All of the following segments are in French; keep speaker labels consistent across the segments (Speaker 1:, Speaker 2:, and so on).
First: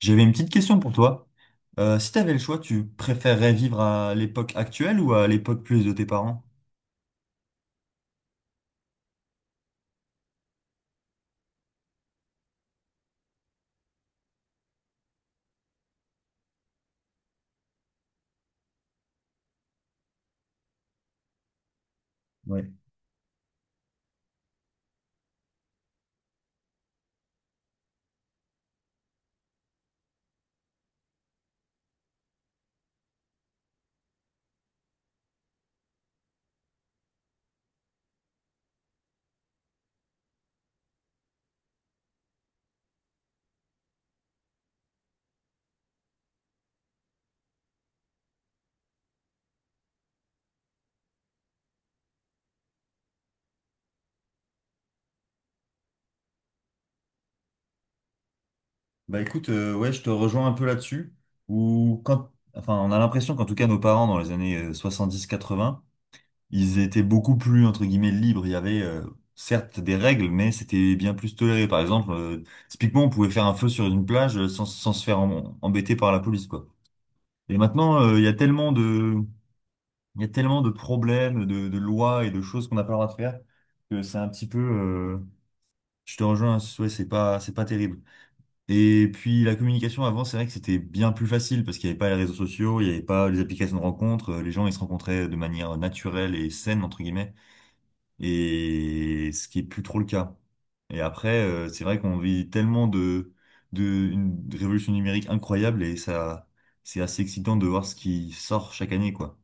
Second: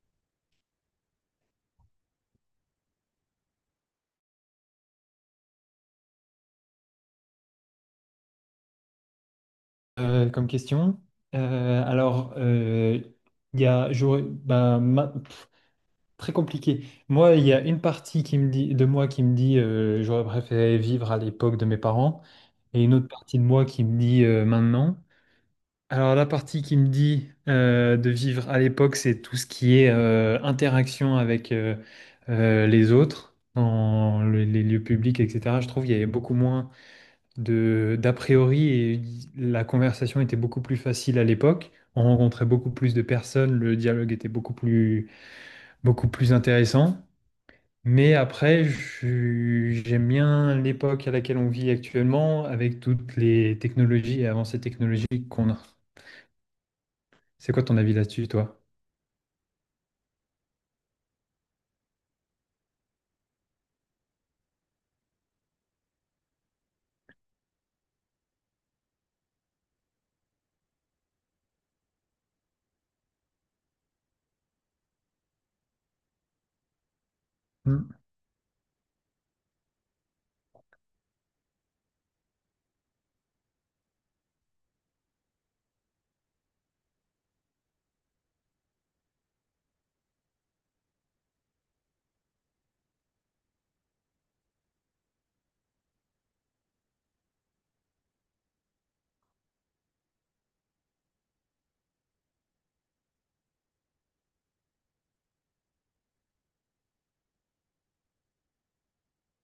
Speaker 1: J'avais une petite question pour toi. Si tu avais le choix, tu préférerais vivre à l'époque actuelle ou à l'époque plus de tes parents?
Speaker 2: Comme question. Alors, il y a, bah, très compliqué. Moi, il y a une partie qui me dit, de moi qui me dit j'aurais préféré vivre à l'époque de mes parents
Speaker 1: Ouais.
Speaker 2: et une autre partie de moi qui me dit maintenant. Alors, la partie qui me dit de vivre à l'époque, c'est tout ce qui est interaction avec les autres dans les lieux publics, etc. Je trouve qu'il y avait beaucoup moins de d'a priori et la conversation était beaucoup plus facile à l'époque. On rencontrait beaucoup plus de personnes, le dialogue était beaucoup plus intéressant. Mais après, j'aime bien l'époque à laquelle on vit actuellement avec toutes les technologies et avancées technologiques qu'on a. C'est quoi ton avis là-dessus, toi?
Speaker 1: Bah écoute, ouais, je te rejoins un peu là-dessus. Ou quand, enfin, on a l'impression qu'en tout cas nos parents dans les années 70, 80, ils étaient beaucoup plus entre guillemets libres. Il y avait certes des règles, mais c'était bien plus toléré. Par exemple, typiquement, on pouvait faire un feu sur une plage sans se faire embêter par la police, quoi. Et
Speaker 2: Hmm.
Speaker 1: maintenant, il y a tellement de Il y a tellement de problèmes, de lois et de choses qu'on n'a pas le droit de faire que c'est un petit peu, je te rejoins, ouais, c'est pas terrible. Et puis la communication avant, c'est vrai que c'était bien plus facile parce qu'il n'y avait pas les réseaux sociaux, il n'y avait pas les applications de rencontres, les gens ils se rencontraient de manière naturelle et saine entre guillemets, et ce qui est plus trop le cas. Et après, c'est vrai qu'on vit tellement de une révolution numérique incroyable et ça, c'est assez excitant de voir ce qui sort chaque année, quoi.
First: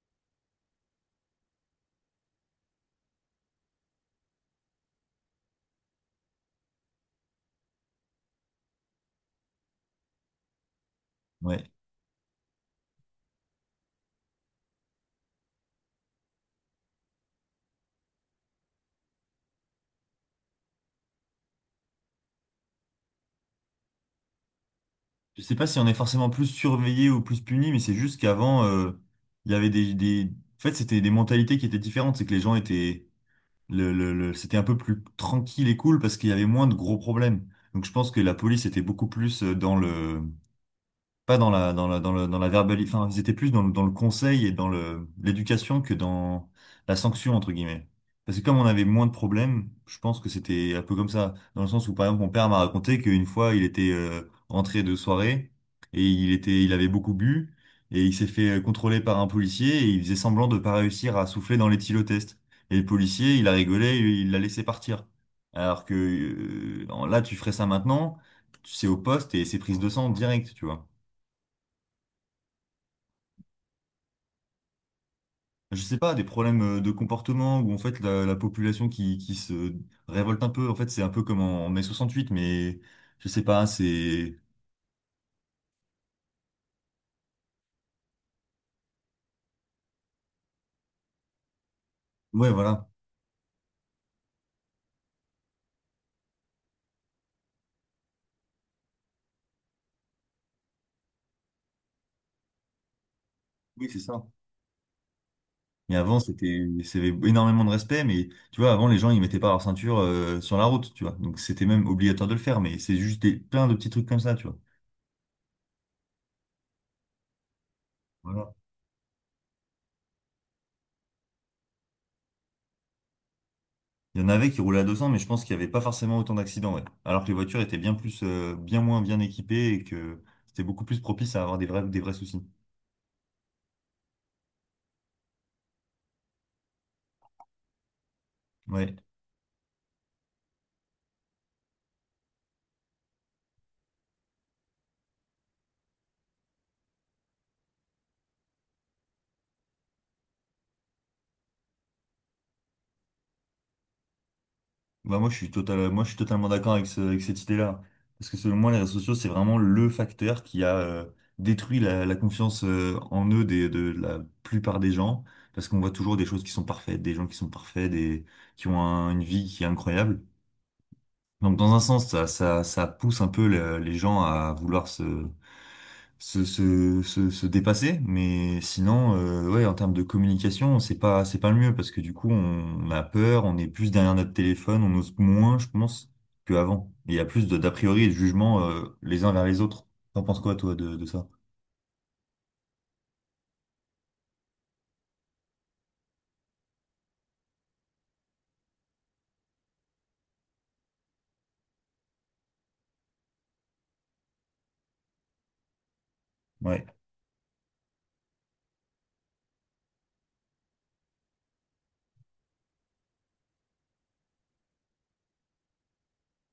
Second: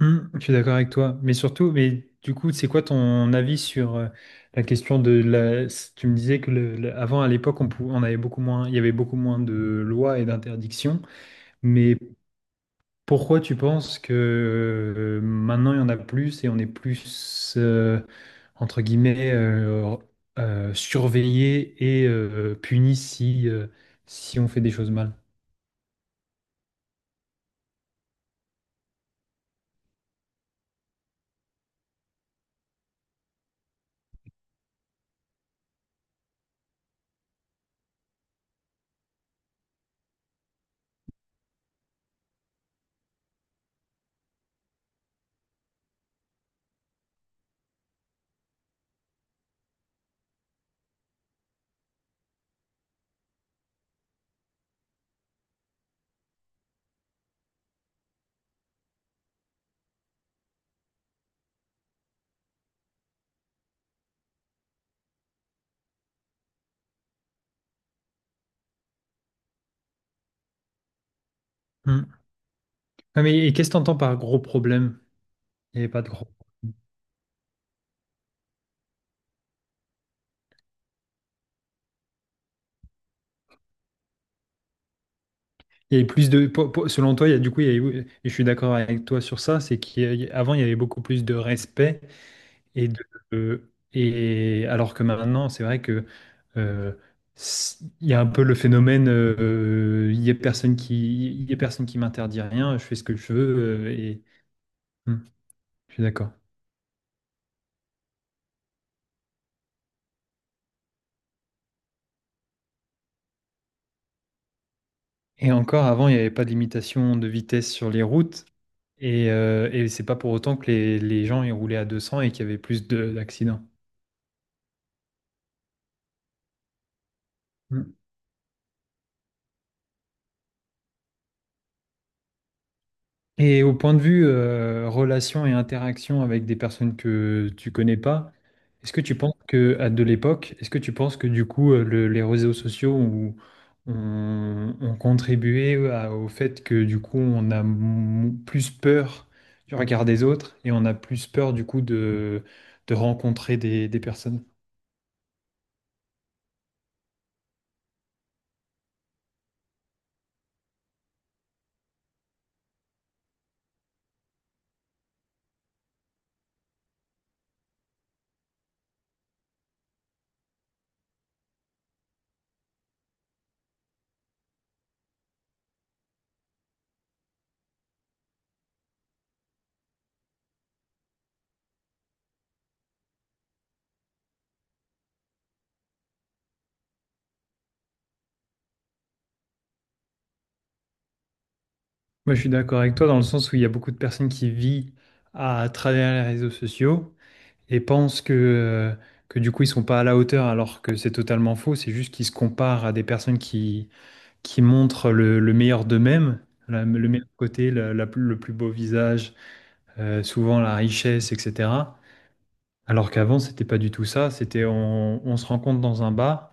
Speaker 2: Hmm, je suis d'accord avec toi, mais surtout, mais du coup, c'est quoi ton avis sur la question de Tu me disais que avant, à l'époque, on avait beaucoup moins, il y avait beaucoup moins de lois et d'interdictions,
Speaker 1: Ouais.
Speaker 2: mais pourquoi tu penses que maintenant il y en a plus et on est plus entre guillemets surveillé et puni si on fait des choses mal?
Speaker 1: Je sais pas si on est forcément plus surveillé ou plus puni, mais c'est juste qu'avant, il y avait En fait, c'était des mentalités qui étaient différentes. C'est que les gens étaient... C'était un peu plus tranquille et cool parce qu'il y avait moins de gros problèmes. Donc je pense que la police était beaucoup plus dans le pas dans la, dans la, dans le, dans la verbali- enfin, ils étaient plus dans le conseil et l'éducation que dans la sanction, entre guillemets. Parce que comme on avait moins de problèmes, je pense que c'était un peu comme ça. Dans le sens où, par exemple, mon père m'a raconté qu'une fois, il était rentré de soirée et il avait beaucoup bu et il s'est fait contrôler par un policier et il faisait semblant de pas réussir à souffler dans l'éthylotest. Et le policier, il a rigolé, il l'a laissé partir. Alors que là, tu ferais ça maintenant, c'est au poste et c'est prise de sang direct, tu vois.
Speaker 2: Hmm. Ouais, mais et qu'est-ce que tu entends par gros problème? Il
Speaker 1: Je
Speaker 2: n'y avait
Speaker 1: sais
Speaker 2: pas de
Speaker 1: pas, des
Speaker 2: gros.
Speaker 1: problèmes de comportement où en fait la population qui se révolte un peu, en fait c'est un peu comme en mai 68, mais je sais pas, c'est...
Speaker 2: Et plus de, selon toi, il y a, du coup, et je suis d'accord avec toi sur ça, c'est qu'avant, il y avait beaucoup plus de respect
Speaker 1: Ouais, voilà.
Speaker 2: et de, et alors que maintenant, c'est vrai que euh, il y a un peu le phénomène, il y a personne qui, il y a personne qui m'interdit rien, je fais ce que je veux
Speaker 1: Oui, c'est
Speaker 2: et.
Speaker 1: ça.
Speaker 2: Hmm, je
Speaker 1: Mais
Speaker 2: suis
Speaker 1: avant,
Speaker 2: d'accord.
Speaker 1: c'était énormément de respect, mais tu vois, avant, les gens, ils mettaient pas leur ceinture sur la route, tu vois. Donc, c'était même obligatoire de le faire, mais c'est juste plein de petits trucs comme ça, tu vois.
Speaker 2: Et encore avant, il n'y avait pas de limitation de vitesse sur les routes
Speaker 1: Voilà.
Speaker 2: et c'est pas pour autant que les gens ils roulaient à 200 et qu'il y avait plus d'accidents.
Speaker 1: Il y en avait qui roulaient à 200, mais je pense qu'il y avait pas forcément autant d'accidents, ouais. Alors que les voitures étaient
Speaker 2: Hmm.
Speaker 1: bien moins bien équipées et que c'était beaucoup plus propice à avoir des vrais soucis.
Speaker 2: Et au point de vue relation et interaction avec des personnes que tu connais pas, est-ce
Speaker 1: Ouais.
Speaker 2: que tu penses que à de l'époque, est-ce que tu penses que du coup les réseaux sociaux ont contribué au fait que du coup on a plus peur du regard des autres et on a plus peur du coup de rencontrer des personnes?
Speaker 1: Bah moi, je suis totalement d'accord avec cette idée-là. Parce que selon moi, les réseaux sociaux, c'est vraiment le facteur qui a détruit la confiance en eux de la plupart des gens. Parce qu'on voit toujours des choses qui sont parfaites, des gens qui sont parfaits, qui ont une vie qui est incroyable. Donc dans un sens, ça pousse un peu les gens à vouloir se dépasser. Mais sinon, ouais, en termes de communication, c'est pas le mieux parce que du coup, on a peur, on est plus derrière notre téléphone, on ose moins, je pense, qu'avant. Et il y a plus d'a priori et de jugement les uns vers les autres. T'en penses quoi, toi, de ça?
Speaker 2: Moi, je suis d'accord avec toi dans le sens où il y a beaucoup de personnes qui vivent à travers les réseaux sociaux. Et pensent que du coup ils sont pas à la hauteur alors que c'est totalement faux, c'est juste qu'ils se comparent à des personnes qui montrent le meilleur d'eux-mêmes,
Speaker 1: Ouais,
Speaker 2: le meilleur côté, le plus beau visage, souvent la richesse, etc. Alors qu'avant c'était pas du tout ça, c'était on se rencontre dans un bar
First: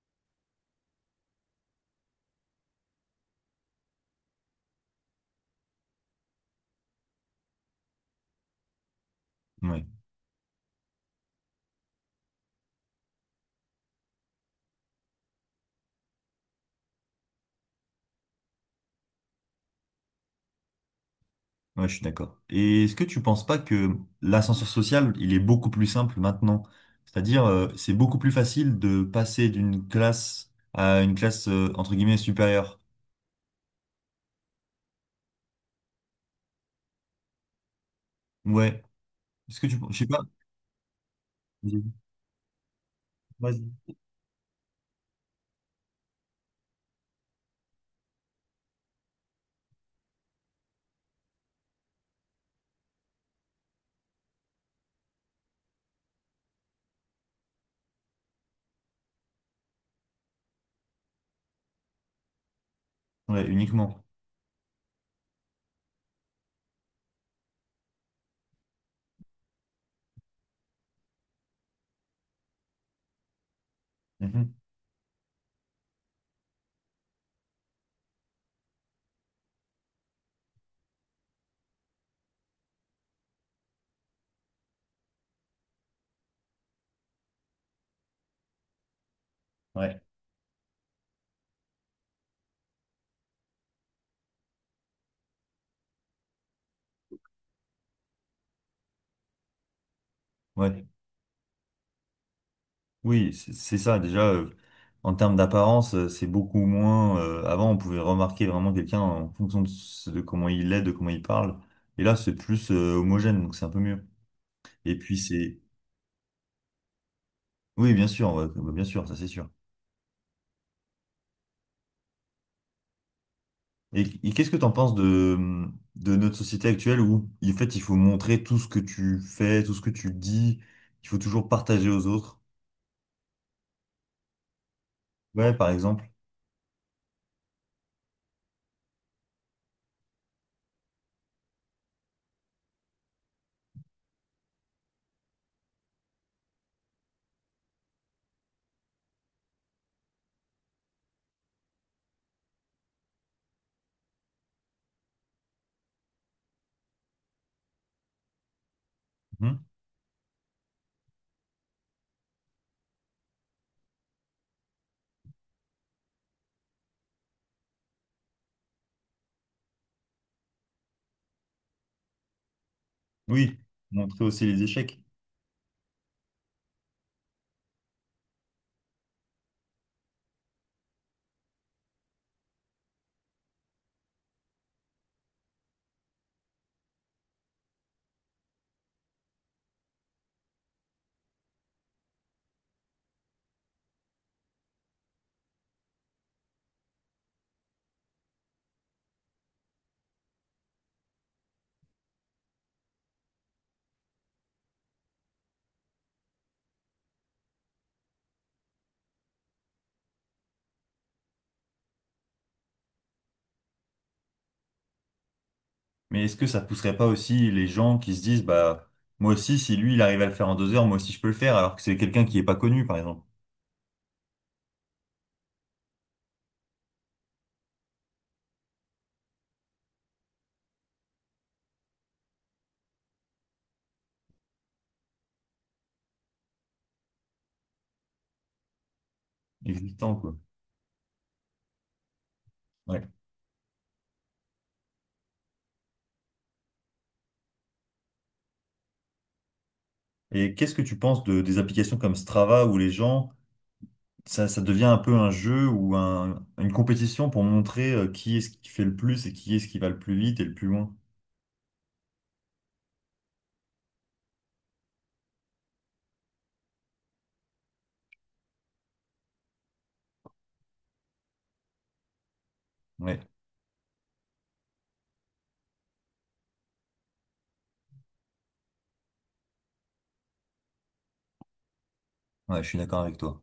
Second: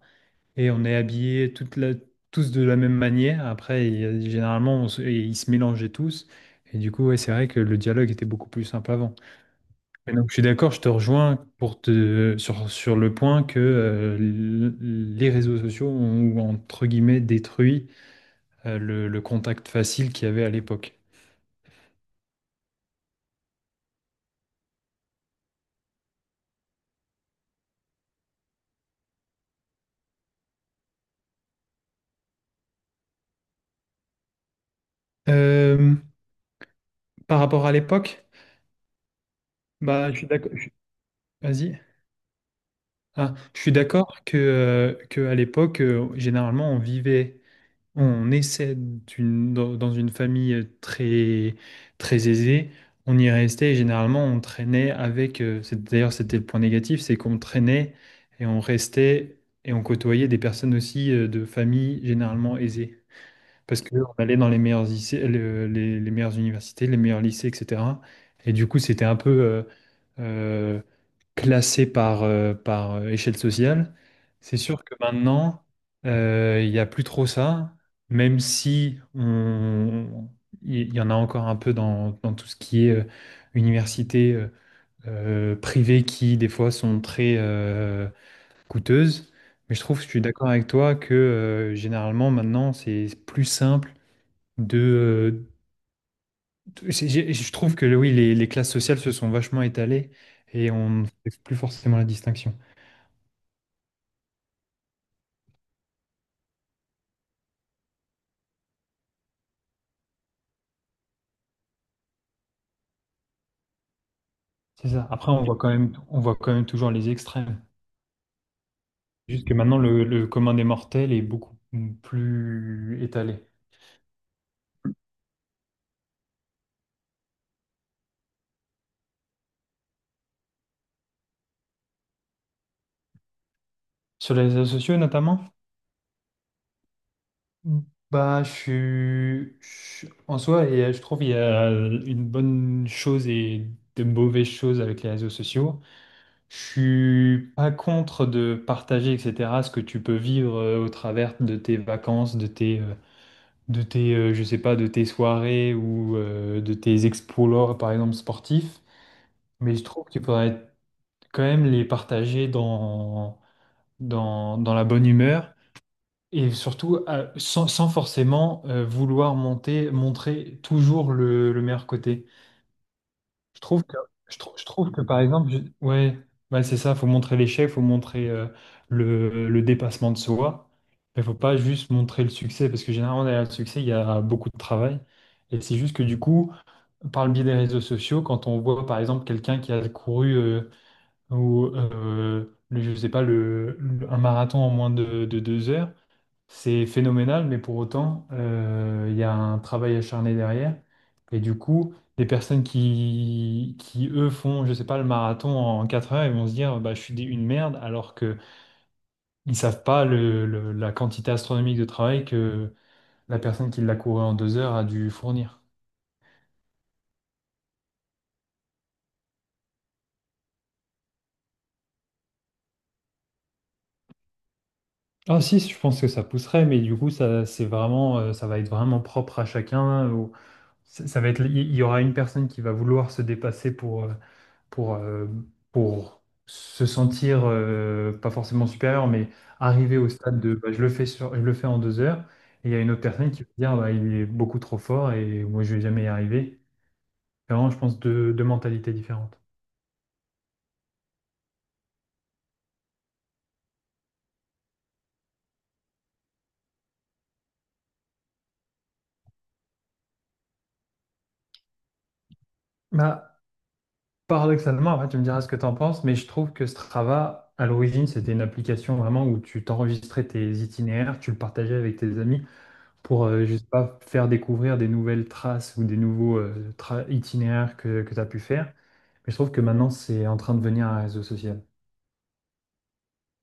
Speaker 2: et on est habillés tous de la même manière, après généralement et ils se mélangeaient tous. Et du coup, ouais, c'est vrai que le dialogue était beaucoup plus simple avant.
Speaker 1: ouais,
Speaker 2: Mais donc, je suis d'accord, je te rejoins pour sur le point que les réseaux sociaux ont, entre guillemets, détruit le contact facile qu'il y avait à l'époque.
Speaker 1: ouais, je suis d'accord. Et est-ce que tu penses pas que l'ascenseur social, il est beaucoup plus simple maintenant? C'est-à-dire, c'est beaucoup plus facile de passer d'une classe à une classe, entre guillemets, supérieure.
Speaker 2: Euh, Par rapport à l'époque,
Speaker 1: Ouais. Je sais
Speaker 2: bah, je
Speaker 1: pas.
Speaker 2: suis d'accord. Vas-y. Ah, je suis
Speaker 1: Vas-y.
Speaker 2: d'accord que à l'époque, généralement, on vivait. Dans une famille très, très aisée. On y restait et généralement on traînait avec. D'ailleurs, c'était le point négatif, c'est qu'on traînait et on restait et on côtoyait des personnes aussi de familles généralement aisées.
Speaker 1: Ouais,
Speaker 2: Parce
Speaker 1: uniquement.
Speaker 2: qu'on allait dans les meilleurs lycées, les meilleures universités, les meilleurs lycées, etc. Et du coup, c'était un peu, euh, classé par, par échelle sociale.
Speaker 1: Mhm.
Speaker 2: C'est sûr que maintenant, il n'y a plus trop ça, même si on- il y en a encore un peu dans tout ce qui est université privée qui, des fois, sont très coûteuses. Mais je
Speaker 1: Ouais,
Speaker 2: trouve, je suis d'accord avec toi que généralement, maintenant, c'est plus simple de euh, Je trouve que oui, les classes sociales se sont vachement étalées et
Speaker 1: ouais.
Speaker 2: on ne fait plus forcément la distinction.
Speaker 1: Oui, c'est ça. Déjà, en termes d'apparence, c'est beaucoup moins. Avant, on pouvait remarquer vraiment quelqu'un en fonction de comment il est, de comment il parle. Et là, c'est plus homogène, donc c'est un peu mieux.
Speaker 2: C'est
Speaker 1: Et
Speaker 2: ça.
Speaker 1: puis,
Speaker 2: Après, on voit
Speaker 1: c'est.
Speaker 2: quand même, on voit quand même toujours les extrêmes.
Speaker 1: Oui, bien sûr, ouais, bah, bien sûr, ça c'est
Speaker 2: Juste
Speaker 1: sûr.
Speaker 2: que maintenant, le commun des mortels est beaucoup plus étalé.
Speaker 1: Et, et qu'est-ce que t'en penses de notre société actuelle où, en fait, il faut montrer tout ce que tu fais, tout ce que tu dis. Il faut toujours partager aux autres.
Speaker 2: Sur les réseaux sociaux, notamment,
Speaker 1: Ouais, par exemple.
Speaker 2: bah, en soi, et je trouve qu'il y a une bonne chose et de mauvaises choses avec les réseaux sociaux. Je suis pas contre de partager, etc., ce que tu peux vivre au travers de tes vacances, de tes, je sais pas, de tes soirées ou de tes exploits, par exemple, sportifs.
Speaker 1: Mhm.
Speaker 2: Mais je trouve qu'il faudrait quand même les partager dans la bonne humeur et surtout sans forcément vouloir montrer toujours le meilleur côté.
Speaker 1: Oui,
Speaker 2: Je trouve que,
Speaker 1: montrer
Speaker 2: je
Speaker 1: aussi
Speaker 2: trou-
Speaker 1: les
Speaker 2: je trouve
Speaker 1: échecs.
Speaker 2: que par exemple, ouais, ouais, c'est ça, faut montrer l'échec, faut montrer le dépassement de soi, mais faut pas juste montrer le succès, parce que généralement, derrière le succès, il y a beaucoup de travail. Et c'est juste que du coup, par le biais des réseaux sociaux, quand on voit par exemple quelqu'un qui a couru, je sais pas, un marathon en moins de 2 heures, c'est phénoménal, mais pour autant, il y a un travail acharné derrière. Et du coup, des personnes qui eux, font, je sais pas, le marathon en 4 heures, ils vont se dire, bah, je suis une merde, alors que ils savent pas la quantité astronomique de travail que la personne qui l'a couru en 2 heures a dû fournir.
Speaker 1: Mais est-ce que ça pousserait pas aussi les gens qui se disent, bah, moi aussi, si lui, il arrive à le faire en 2 heures, moi aussi, je peux le faire, alors que c'est quelqu'un qui est pas connu, par exemple,
Speaker 2: Ah si, je pense que ça pousserait, mais du coup, ça, c'est vraiment, ça va être vraiment propre à chacun. Ça va être, il y aura une personne qui va vouloir se dépasser pour, euh, pour se sentir pas forcément supérieur, mais arriver au
Speaker 1: existant, quoi.
Speaker 2: stade de bah, je le fais je le fais en 2 heures, et il y a une
Speaker 1: Ouais.
Speaker 2: autre personne qui va dire bah, il est beaucoup trop fort et moi je vais jamais y arriver. C'est vraiment, je pense deux mentalités différentes.
Speaker 1: Et qu'est-ce que tu penses des applications comme Strava où les gens, ça devient un peu un jeu ou une compétition pour montrer qui est-ce qui fait le plus et qui est-ce qui va le plus vite et le plus loin?
Speaker 2: Bah, paradoxalement, après, tu me diras ce que tu en penses, mais je trouve que Strava, à l'origine, c'était une application vraiment où tu t'enregistrais tes itinéraires, tu le partageais avec tes amis.
Speaker 1: Ouais,
Speaker 2: Pour, je sais pas, faire découvrir des nouvelles traces ou des nouveaux itinéraires que tu as pu faire. Mais je trouve que maintenant, c'est en train de devenir un réseau social.
Speaker 1: ouais, je suis d'accord avec toi.